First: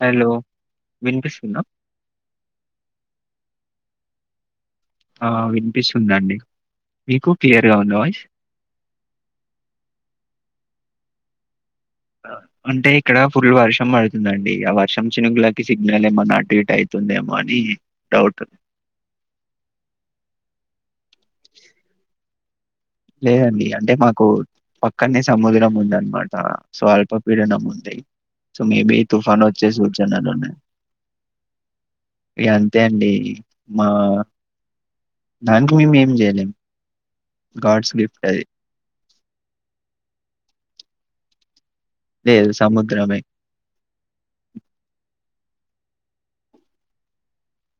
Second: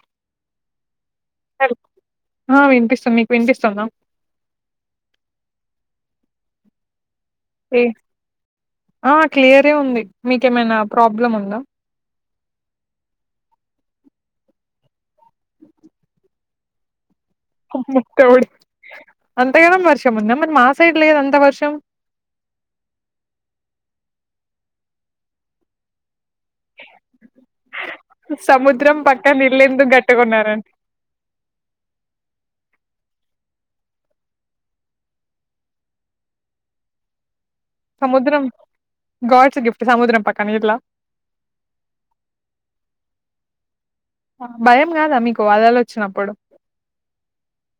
Hello వినిపిస్తుందా? హ వినిపిస్తు మీ వినిపిస్తోమ్ద ఆ వినిపిస్తుందండి మీకు క్లియర్‌గా ఏ ఉందా వాయిస్? ఆ క్లియరే ఉంది మీకేమైనా ప్రాబ్లమ్ ఉందా అంటే ఇక్కడ ఫుల్ వర్షం పడుతుందండి ఆ వర్షం చినుకులకి సిగ్నల్ ఏమన్న అటు ఇటు అవుతుందేమొ ము [unintelligible] అంతగాద వర్షం ఉంద మరి మాసైడ్ లేదు అంత వర్షం లేదండి అంటే మాకు పక్కనే సముద్రం ఉందన్నమాట సో అల్పపీడన ఉంది సో మేబి సముద్రం తుఫాను పక్కన ఇల్లు వచ్చే ఎందుకు సూచనలు ఉన్నాయి కట్టుకున్నారండి ఇక అంతే అండి మా దానికి మేము ఏం చేయలేం గాడ్స్ గిఫ్ట్ సముద్రం అది. గాడ్స్ గిఫ్ట్ సముద్రం పక్కన ఇట్లా లేదు సముద్రమే వరదలు వచ్చినప్పుడు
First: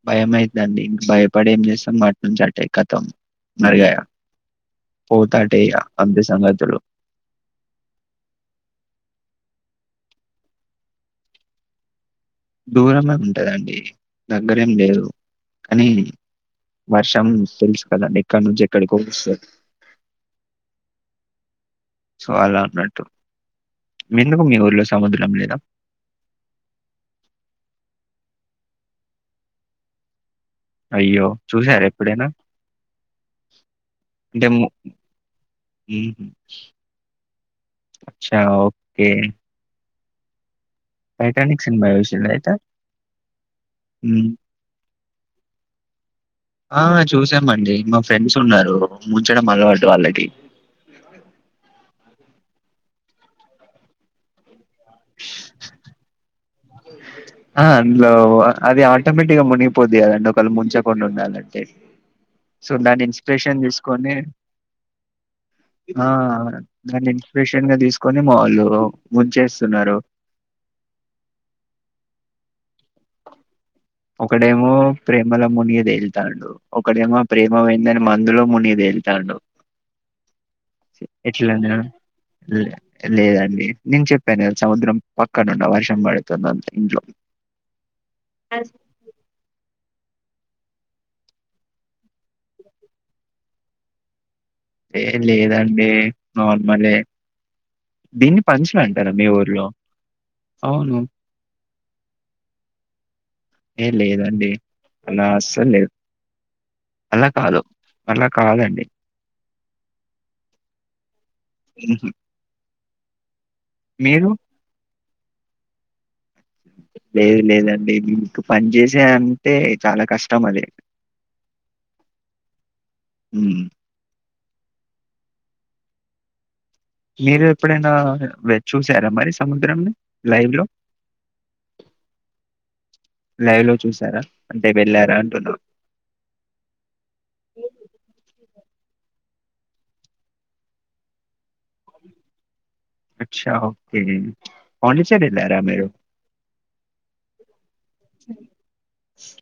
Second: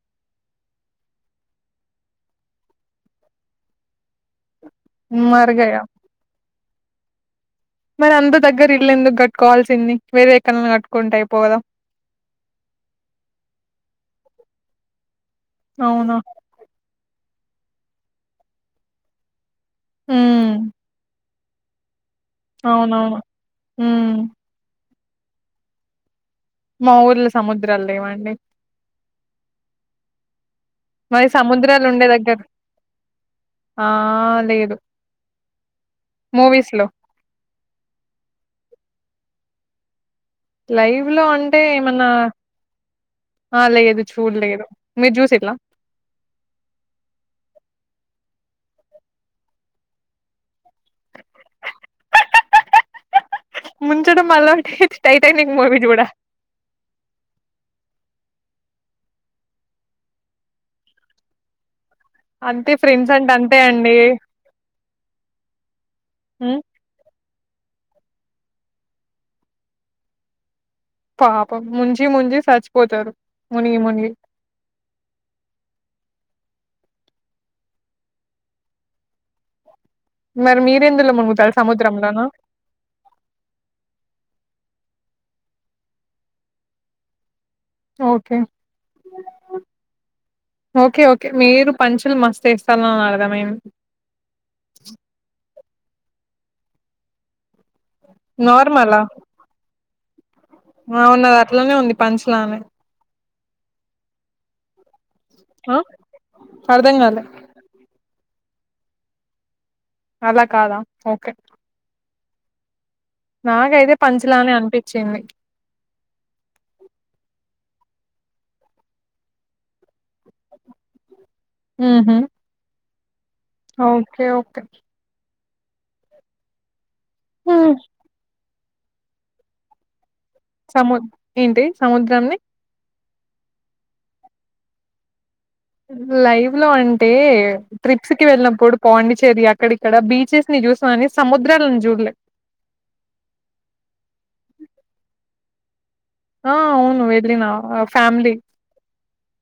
భయమైందండి ఇంకా భయపడే ఏం చేస్తాం అటునుంచి అటే కతం మర్గయా పోతే అటే మరిగయ ఇగ అంతే సంగతులు మరి అందరి దగ్గర ఇల్ళందుకు కట్టుకోవాల్సింది వేరే ఎ కన్నా కట్టుకుంటా అయిపోగదా దూరమే ఉంటదండి దగ్గరేం లేదు కానీ అవునా వర్షం తెలుసు కదండి ఇక్కడ నుంచి ఎక్కడికొ వస్తది హ సో అలా అన్నట్టు ఉమ్ మీందుకు మీ ఊర్లో సముద్రం లేదా మా ఊర్ళ సముద్రాలు లేవండి అయ్యో! మరి చూసారా సముద్రాలు ఉండే ఎప్పుడైనా? దగ్గర ఆ అంటే ము లేదు హుహు. మూవీస్ లో అచ్చా ఓకే లైవ్ లో అంటే 'టైటానిక్' సినిమా ఏమన్నా చూసిండ్రా అయితే? ఆ లేదు హ్మ్. చూడలేదు మీరు జూసిల్లా ఆ చూసామండి మా ఫ్రెండ్స్ ఉన్నారు ముంచడం అలవాటు వాళ్ళకి ముంచడం అల్వాటెం టైటైనింగ్ మూవిీ చూడ అందులో అది ఆటోమేటిక్ గా మునిగిపోద్ కదండి ఒకవేళ ముంచకుండా ఉండాలంటే అంతే సో దాన్ని ఫ్రెండ్స్ అంటే అంతే ఇన్స్పిరేషన్ అండి తీసుకొని ఉమ్ ద మిషన్గా తీసుకొని మావాళ్ళు ముంచేస్తున్నారు పాపం ముంచి ముంజీ సచ్ ఒకడేమో ప్రేమల మునిగిదేల తాండు ఒకడేమ ప్రేమ అయిందని మందులో మునిదేళ్తాడు మరి మీరెందులో మునుగుతారు ఎట్లానా సముద్రంలోనా లేదండి నేను చెప్పాను సముద్రం పక్కనండ వర్ష పడుతుంది అంతే ఇంట్లో ఓకే ఓకే ఓకే మీరు పంచులు మస్తు వేస్తుఅన్నారు అర్ధమైంది ఏం లేదని ఏ నార్మలే దీన్ని పంచలేంటారా మీ ఊర్లో అవును ఆ ఉన్నది అట్లోనే ఉంది పంచలాను ఎ లేదండి అలా అసలే ఆ లేదు అర్ధం కాలే అలా కాదు అలా కాదండి అలా కాదా ఓకే ఉహు నాకైతే పంచ్ లానే అనిపించింది లేదు లేదండి మీకు పంచ్ చేసే అంటే చాలా కష్టం అది అహుమ్ ఉమ్. ఓకే ఓకే కే మీరు హ్మ్. ఎప్పుడైనా వె చూసారా మరి సముద్రంని లైవ్ లో సము ఏంటి సముద్రాన్ని లైవ్ లో చూసారా అంటే వెళ్ళారా అంటున్నా లైవ్ లో అంటే ట్రిప్స్ కి వెళ్ళినప్పుడు పాండిచేరి అక్కడిక్కడ బీచెస్ ని చూసని సముద్రాలను చూడలే అచ్చ ఓకే పోండిచేరిల రా మీరు ఆ! అవును వెళ్ళిన ఆహ్, ఫ్యామిలీ.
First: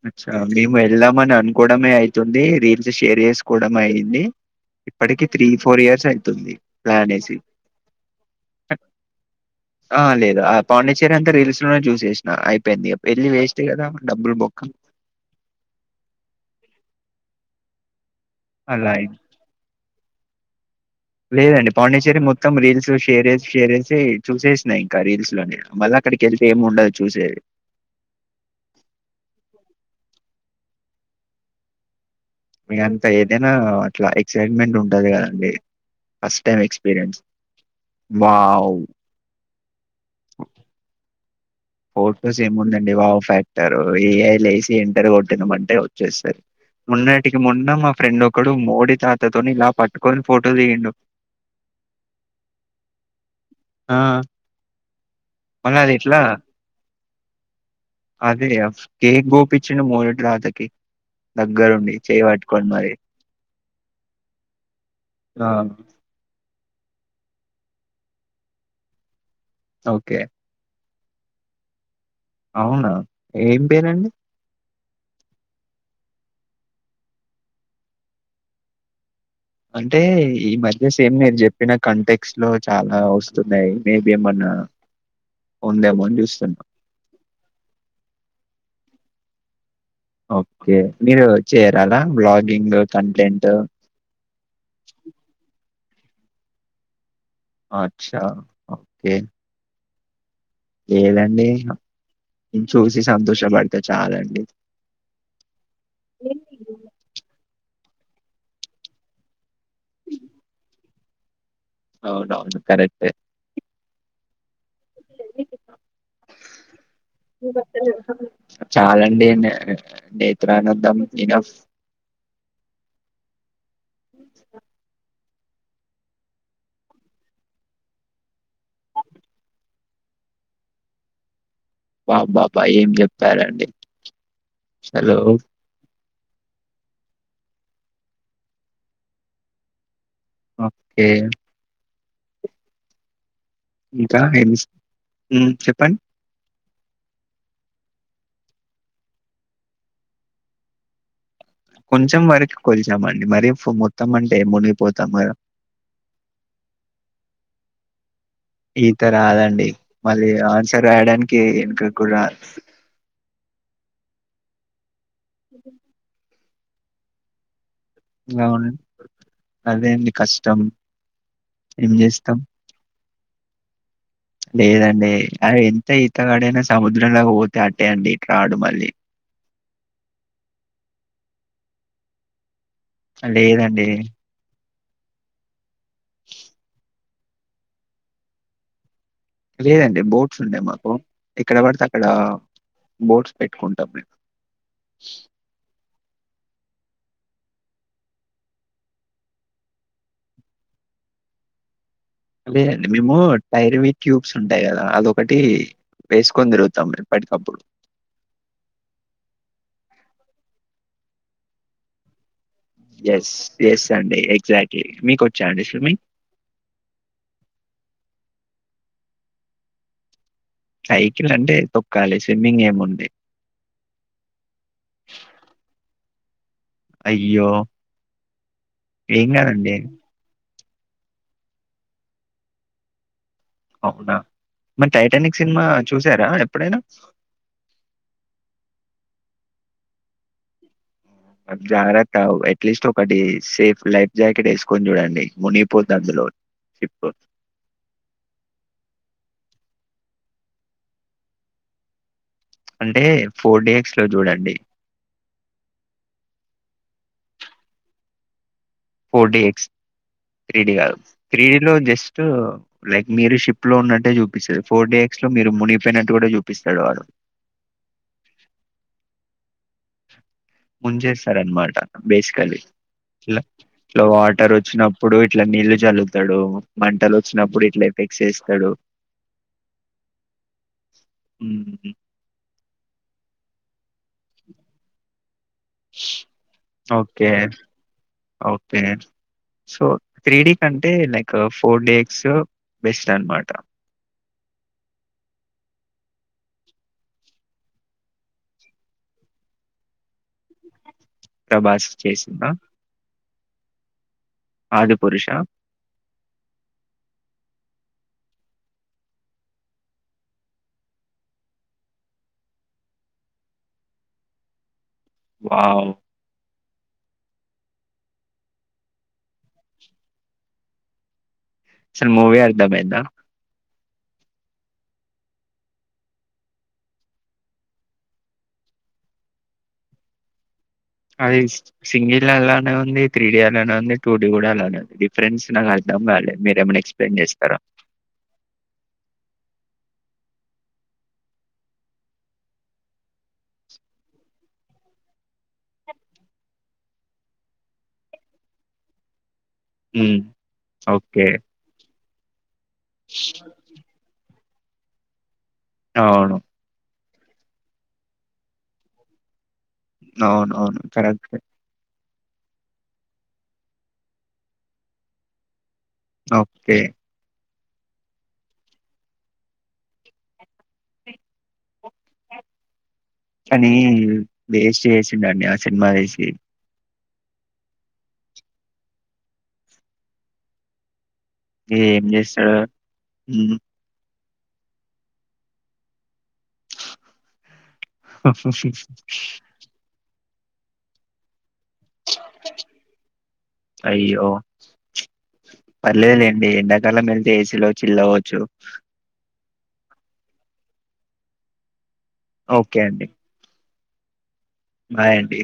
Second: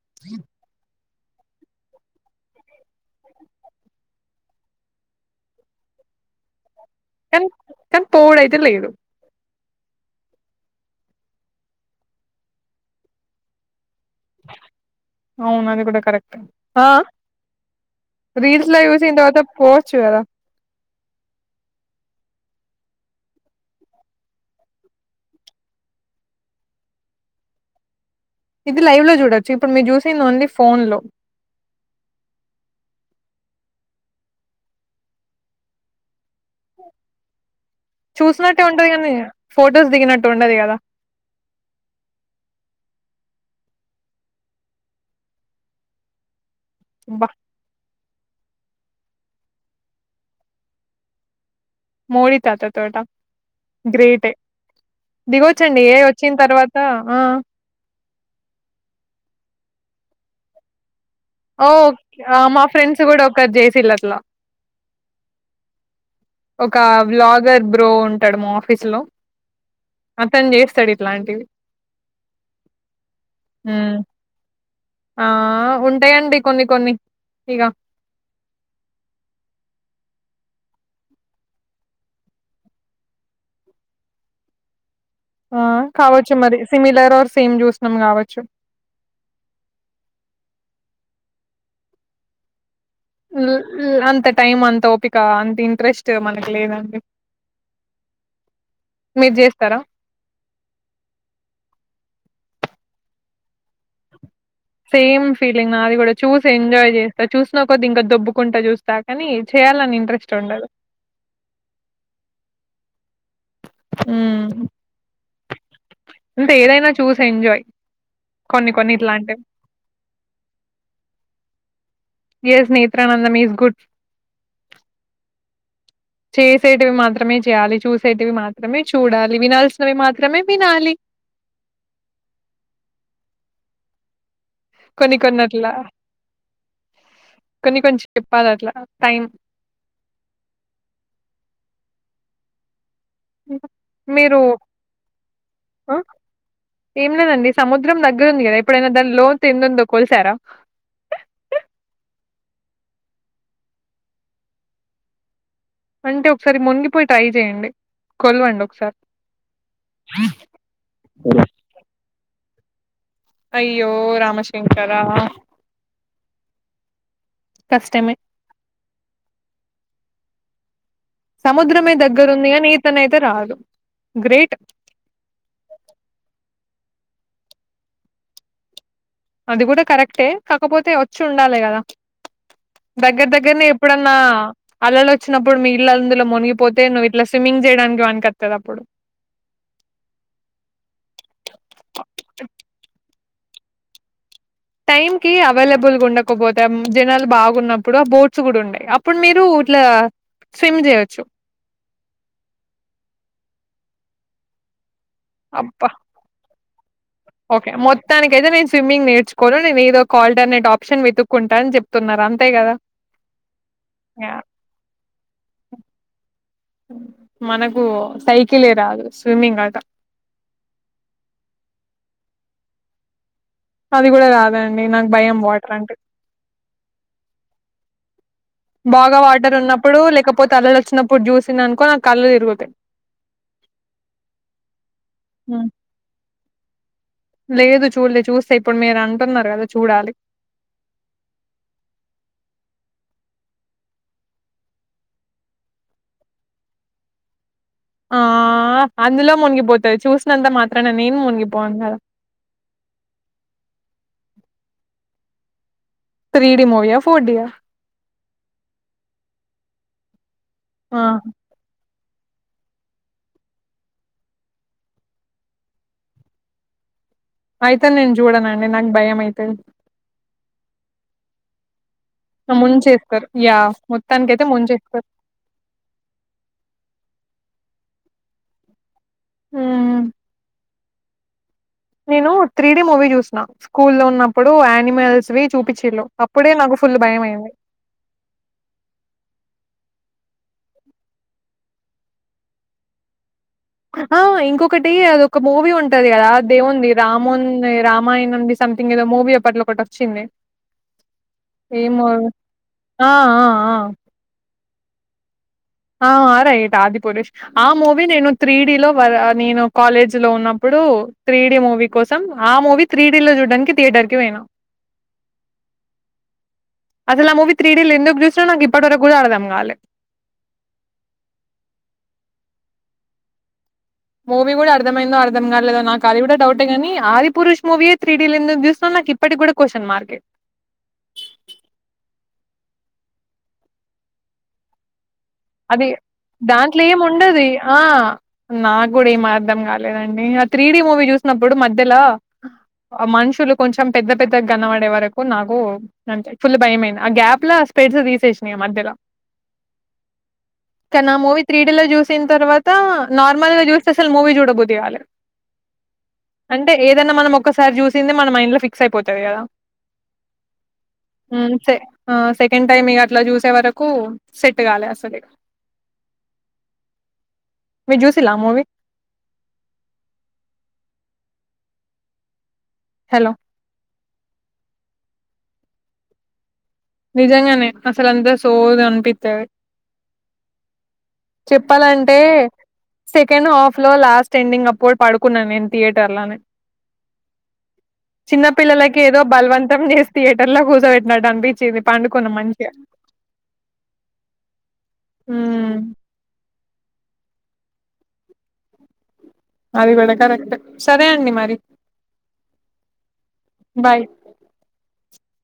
అచ్చ డ్రీ వెళ్దామని అనుకోవడమే అవుతుంది రీల్స్ షేర్ చేసుకోవడంమ అయింది ఇప్పటికి త్రీ ఫోర్ ఇయర్స్ అయితుంది ప్లాన్ వేసి కానీ పోడయితే లేదు ఆ లేదు ఆ పాండచేరి అంతా రీల్స్ లోనే చూసేసినా అయిపోయింది పెళ్ళి చె తే కాదా అవును అది కూడా కరెక్ట్ రీల్స్ లో అలా అయింది యూస్ందతే పోస్ట్ వ లేదండి పాండిచ్చేరి మొత్తం రీల్స్ షేర్ షేర్ చేేసి చూసేసినాయి ఇంకా రీల్స్ లోని మళ్ళీ అక్కడికి వెళ్తే ఏం ఉండదు చూసేది ఇది లైవ్ లో చూడొచ్చు ఇప్పుడు మీరు చూసింది ఓన్లీ ఫోన్ లో ఇగ అంత ఏదైనా అట్లా ఎక్సైట్మెంట్ ఉంటది కదండి ఫస్ట్ టైమ్ ఎక్స్పీరియన్స్ చూసినట్టే వావ్ ఉంటది కానీ ఫోన్ దిగినట్టు ఉండది కదా ఫోటోస్ ఏం ఉందండి వావ్ ఫ్యాక్టర్ ఏఐసి ఇంటర్ కొట్టింద అంటే వచ్చేస్తారు అబ్బా! మోన్నటికి మొన్న మా ఫ్రెండ్ ఒక ఇక్కడు మోడ తాతతోని ఇలా పట్టుకొని ఫోటో తీయండు మోడి తాత తొట గ్రేటే మళ్ళ దిగవచ్చండి అది ఏ ఎట్లా వచ్చిన తర్వాత ఆ అదే కేక్ పోపచ్చిడు మోరడు రాతకి ఓ మా ఫ్రెండ్స్ కూడా ఒకరు జేసిల్లు అట్లా ఆ ఒక బ్లాగర్ బ్రో ఉంటాడు మా ఆఫీస్ లో ఓకే అతను చేస్తాడి ఇట్లాంటివి అవునా ఏం హ్మ్ పేరండి ఆ ఉంటాయండి కొన్ని కొన్ని ఇక అంటే ఈ మధ్య సేమ్ నేను చెప్పిన కాంటెక్స్ట్ లో చాలా వస్తున్నాయి మేబి ఏమన్నా ఆ ఉందేమో అని కావచ్చు మరి చూస్తున్నా. సిమిలర్ ఆర్ సేమ్ చూసినాం కావచ్చు ఓకే మీరు చేరాలా బ్లాగింగ్ కంటెంట్? అంత టైమ్ అంత ఓపిక అంత ఇంట్రెస్ట్ మనకి లేదండి అచ్చా ఓకే మీరు చేస్తారా ఏదండి ఇ చూసి సంతోషపడితే చాలండి సేమ్ ఫీలింగ్ నాది కూడా చూసి ఎంజాయ్ చేస్తా చూసిన కొద్ది ఇంకా దొబ్బుకుంట చూస్తా కనీ చెయ్యాలని ఇంట్రెస్ట్ ఉండదు అవునవును కరెక్టే హ చూసి ఎంజాయ్ కొన్ని కొన్ని చాలండి ఇట్లాంటివి న నేత్రానందం నినఫ స్ నత్రానందం ఈస్ గుడ్ చేసేటివి మాత్రమే చేయాలి చూసేటవి మాత్రమే చూడాలి వినాల్సినవి మాత్రమే వినాలి బా బాబా ఏం చెప్పారండి కొన్ని అసలు. కొన్నట్లా కొన్ని కొంచెం చెప్పాలి అట్లా టైం ఓకే ఇంకా మీరు ఏమి ఊ ఆ చెప్పండి ఏం లేదండి సముద్రం దగ్గరుంది కదా ఎప్పుడైనా దాని లోతు ఎంత ఉందో కొలిసారా కొంచెం వరకు కొల్చామండి మరి మొత్తం అంటే మునిగిపోతాం మరి అంటే ఒకసారి మునిగిపోయి ట్రై చేయండి కొలవండి ఒకసారి ఈత రాదండి మళ్ళీ ఆన్సర్ వేయడానికి వెనక కూడా అయ్యో రామశంకర అ కష్టమే అవున అదేంటీ కష్టం ఏం సముద్రమే జేస్తాం. దగ్గరుంది ఈతన యితే రాదు గ్రేట్ లేదండి అ ఎంత ఈతగాడైనా సర్ సముద్రం లోకి పోతే అట్టేయండి ఇట్ రాడు మళ్ళీ అది కూడా కరెక్టే కాకపోతే వచ్చి ఉండాలి కదా దగ్గర దగ్గరేనే లేదండి. ఎప్పుడన్నా అలలు వచ్చినప్పుడు మీ ఇల్ందులో మునిగిపోతే ను్వు ఇట్లా స్విమ్మింగ్ చేయడానికి వనికివత్తది అప్పుడు లేదండి బోట్స్ ఉన్నాయి మాకు ఇక్కడ పడితే అక్కడ బోట్స్ పెట్టుకుంటాం మేము టైమ్ కి అవైలబుల్ గా ఉండకపోతే జనాలు బాగున్నప్పుడు ఆ బోట్స్ కూడా ఉండయి అప్పుడు మీరు ఇట్లా స్విమ్ చేయచ్చు అద అండి మేము టైర్వి ట్యూబ్స్ ఉంటాయి కదా అ అబ్బా ఎప్పటికప్పుడు. ఓకే మొత్తానికైతే నేను స్విమ్మింగ్ నేర్చుకోను నేను ఇదో కాల్డర్ అనేడ్ ఆప్షన్ వెతుక్కుంటా అని చెప్తున్నారు అంత ఎస్ ఎస్ అండి ఎగ్జాక్ట్లీ మీకు వచ్చి మనకు సై క్లి రాదు స్విమ్మింగ్ గాక సైకిల్ అంటే తొక్కాలి స్విమ్మింగ్ ఏముండే అది కూడా రాదండి నాకు భయం వాటర్ అంటే అయ్యో బాగా ఏం వాటర్ గాదండి. ఉన్నప్పుడు లేకపో పోతే అలలు వచ్చినప్పుడు చూసింది అనుకో నాకు కళ్ళుతిరుగుతాయి అవునా మరి టైటానిక్ సినిమా హ్మ్. చూసారా ఎప్పుడైనా ంటున్నారు కదా చూడాలి జాగ్రత్తవు అట్లీస్ట్ ఒకటి సేఫ్ లైఫ్ జాకెట్ వేసుకొని చూడండి మునిగిపొద్దు అందులో షిప్ ఆ అందులో మునిగిపోతది చూసినంత మాత్రన నేను మునిగిపోను కదా అంటే ఫోర్ డీ ఎక్స్ లో చూడండి త్రీడి మూవీ ఆ four D yeah four D X three D కాదు ఆ త్రీడీలో జస్ట్ లైక్ మీరు షిప్ లో ఉన్నట్టే చూపిస్తడు ఫోర్ డే ఎక్స్ లో మీరు మునిగిపోయినట్టు కూడా చూపిస్తాడు వాడు అయితే నేను చూడనండి నాకు భయం అయితది ముంచేస్తారనమాట బేసికలీ ముంచేస్తారు ఇలా యా ఇలా మొత్తానికైతే వాటర్ ముంచేస్తారు. వచ్చినప్పుడు ఇట్లా నీళ్లు చల్లుతాడు మంటలు వచ్చినప్పుడు ఇట్లా ఎఫెక్స్ చేస్తాడు ఉమ్ మ్మ్. నేను త్రీడి మూవీ చూస్త స్కూల్ లో ఉన్నప్పుడు యానిమల్స్ వి చూపించిల్లు అప్పుడే నాకు ఫుల్ భయం ఓకే అయింది ఓకే సో త్రీ డేక్ అంటే లైక్ ఫోర్ డేక్స్ బెస్ట్ అనమాట ఆ ఇంకొకటి అదొక మూవీ ఉంటది కదా దేవుంది రామోన్ రామాయణం ద సంథింగ్ ఏదో మూవీ అప్పట్లో ఒకటి వచ్చింది ప్రభాస్ ఏమో చేసిన ఆ... ఆ.. ఆ ఆదిపురుషా రైట్ ఆదిపురుష్ ఆ మూవీ నేను త్రీ డీలో నేను కాలేజీలో ఉన్నప్పుడు త్రీ డీ మూవీ కోసం ఆ మూవీ త్రీడీలో చూడ్డానికి థియేటర్కి పోయినా వావ్ అసలు ఆ మూవీ త్రీ డీలో ఎందుకు చూసిన నాకు ఇప్పటి వరకు అర్థం కాలే అసలు మూవీ అర్దమయిందా మూవీ కూడా అర్థమైందో అర్థం కాలేదో నాకు అది కూడా డౌటేగాని ఆదిపురుష్ మూవీయే త్రీ డీలో ఎందుకు చూసిన్నో నాకు ఇప్పటికి కూడా క్వశ్చన్ మార్కే అది సింగిల్ అలానే ఉంది త్రీ డి అలానే ఉంది టూ డి కూడా అలానే ఉంది డిఫరెన్స్ నాకు అది అర్థం కాలేదు మీరేమైనా దాంట్లో ఏమి ఎక్స్ప్లెయిన్ ఉండదు చేస్తారా ఆ నా కూడా ఏమ అర్థం కాదు లేదండి ఆ త్రీడీ మూవీ చూసినప్పుడు మధ్యలో మనుషులు కొంచెం పెద్ద పెద్ద గనపడే వరకు నాకు ఫుల్ భయయింది ఆ గ్యాప్లా స్పెడ్స్ తీసేసినాయి మధ్యలో హ్మ్. కానా ఓకే. మూవీ త్రీడి లో చూసి న తరువాత త నార్మల్గా చూస్తే అసలు మూవీ చూడక బుద్ధి గాలే అవును ఏదన్న మనం ఒకసారి చూసింది మన మైండ్ లో ఫిక్స్ అయిపోతది కదా అవునవును కరెక్టే హ్మ్. సె ఆ సెకండ్ టైమ్ ఇక అట్లా చూసే వరకు సెట్ కాలే అసలు సరే ఓకే మిర్జుసిల్లా మూవీ హలో! అ అధి దేశ చే చి ఆ సినిమా వసి నిజంగానే అసలు అంతా సోది అనిపిత్తారు. ఏం చెప్పాలంటే చేస్తాడో సెకండ్ హ్మ్. హాఫ్ లో లాస్ట్ ట్రెండింగ్ అప్పుడు పడుకున్నాను నేను థియేటర్ లోనే చిన్న పిల్లలకి ఏదో బలవంతం చేస్ థయటర్ లో కూసో బట్టిడు అపి అయ్యో పల్లె లే లెండి ఏడి ఎండాకాలం వెళ్తే లో చిలవచ్చు అది కూడా కరెక్టే సరే అండి మరి ఓకే అండి బాయ్ బాయ్ అండి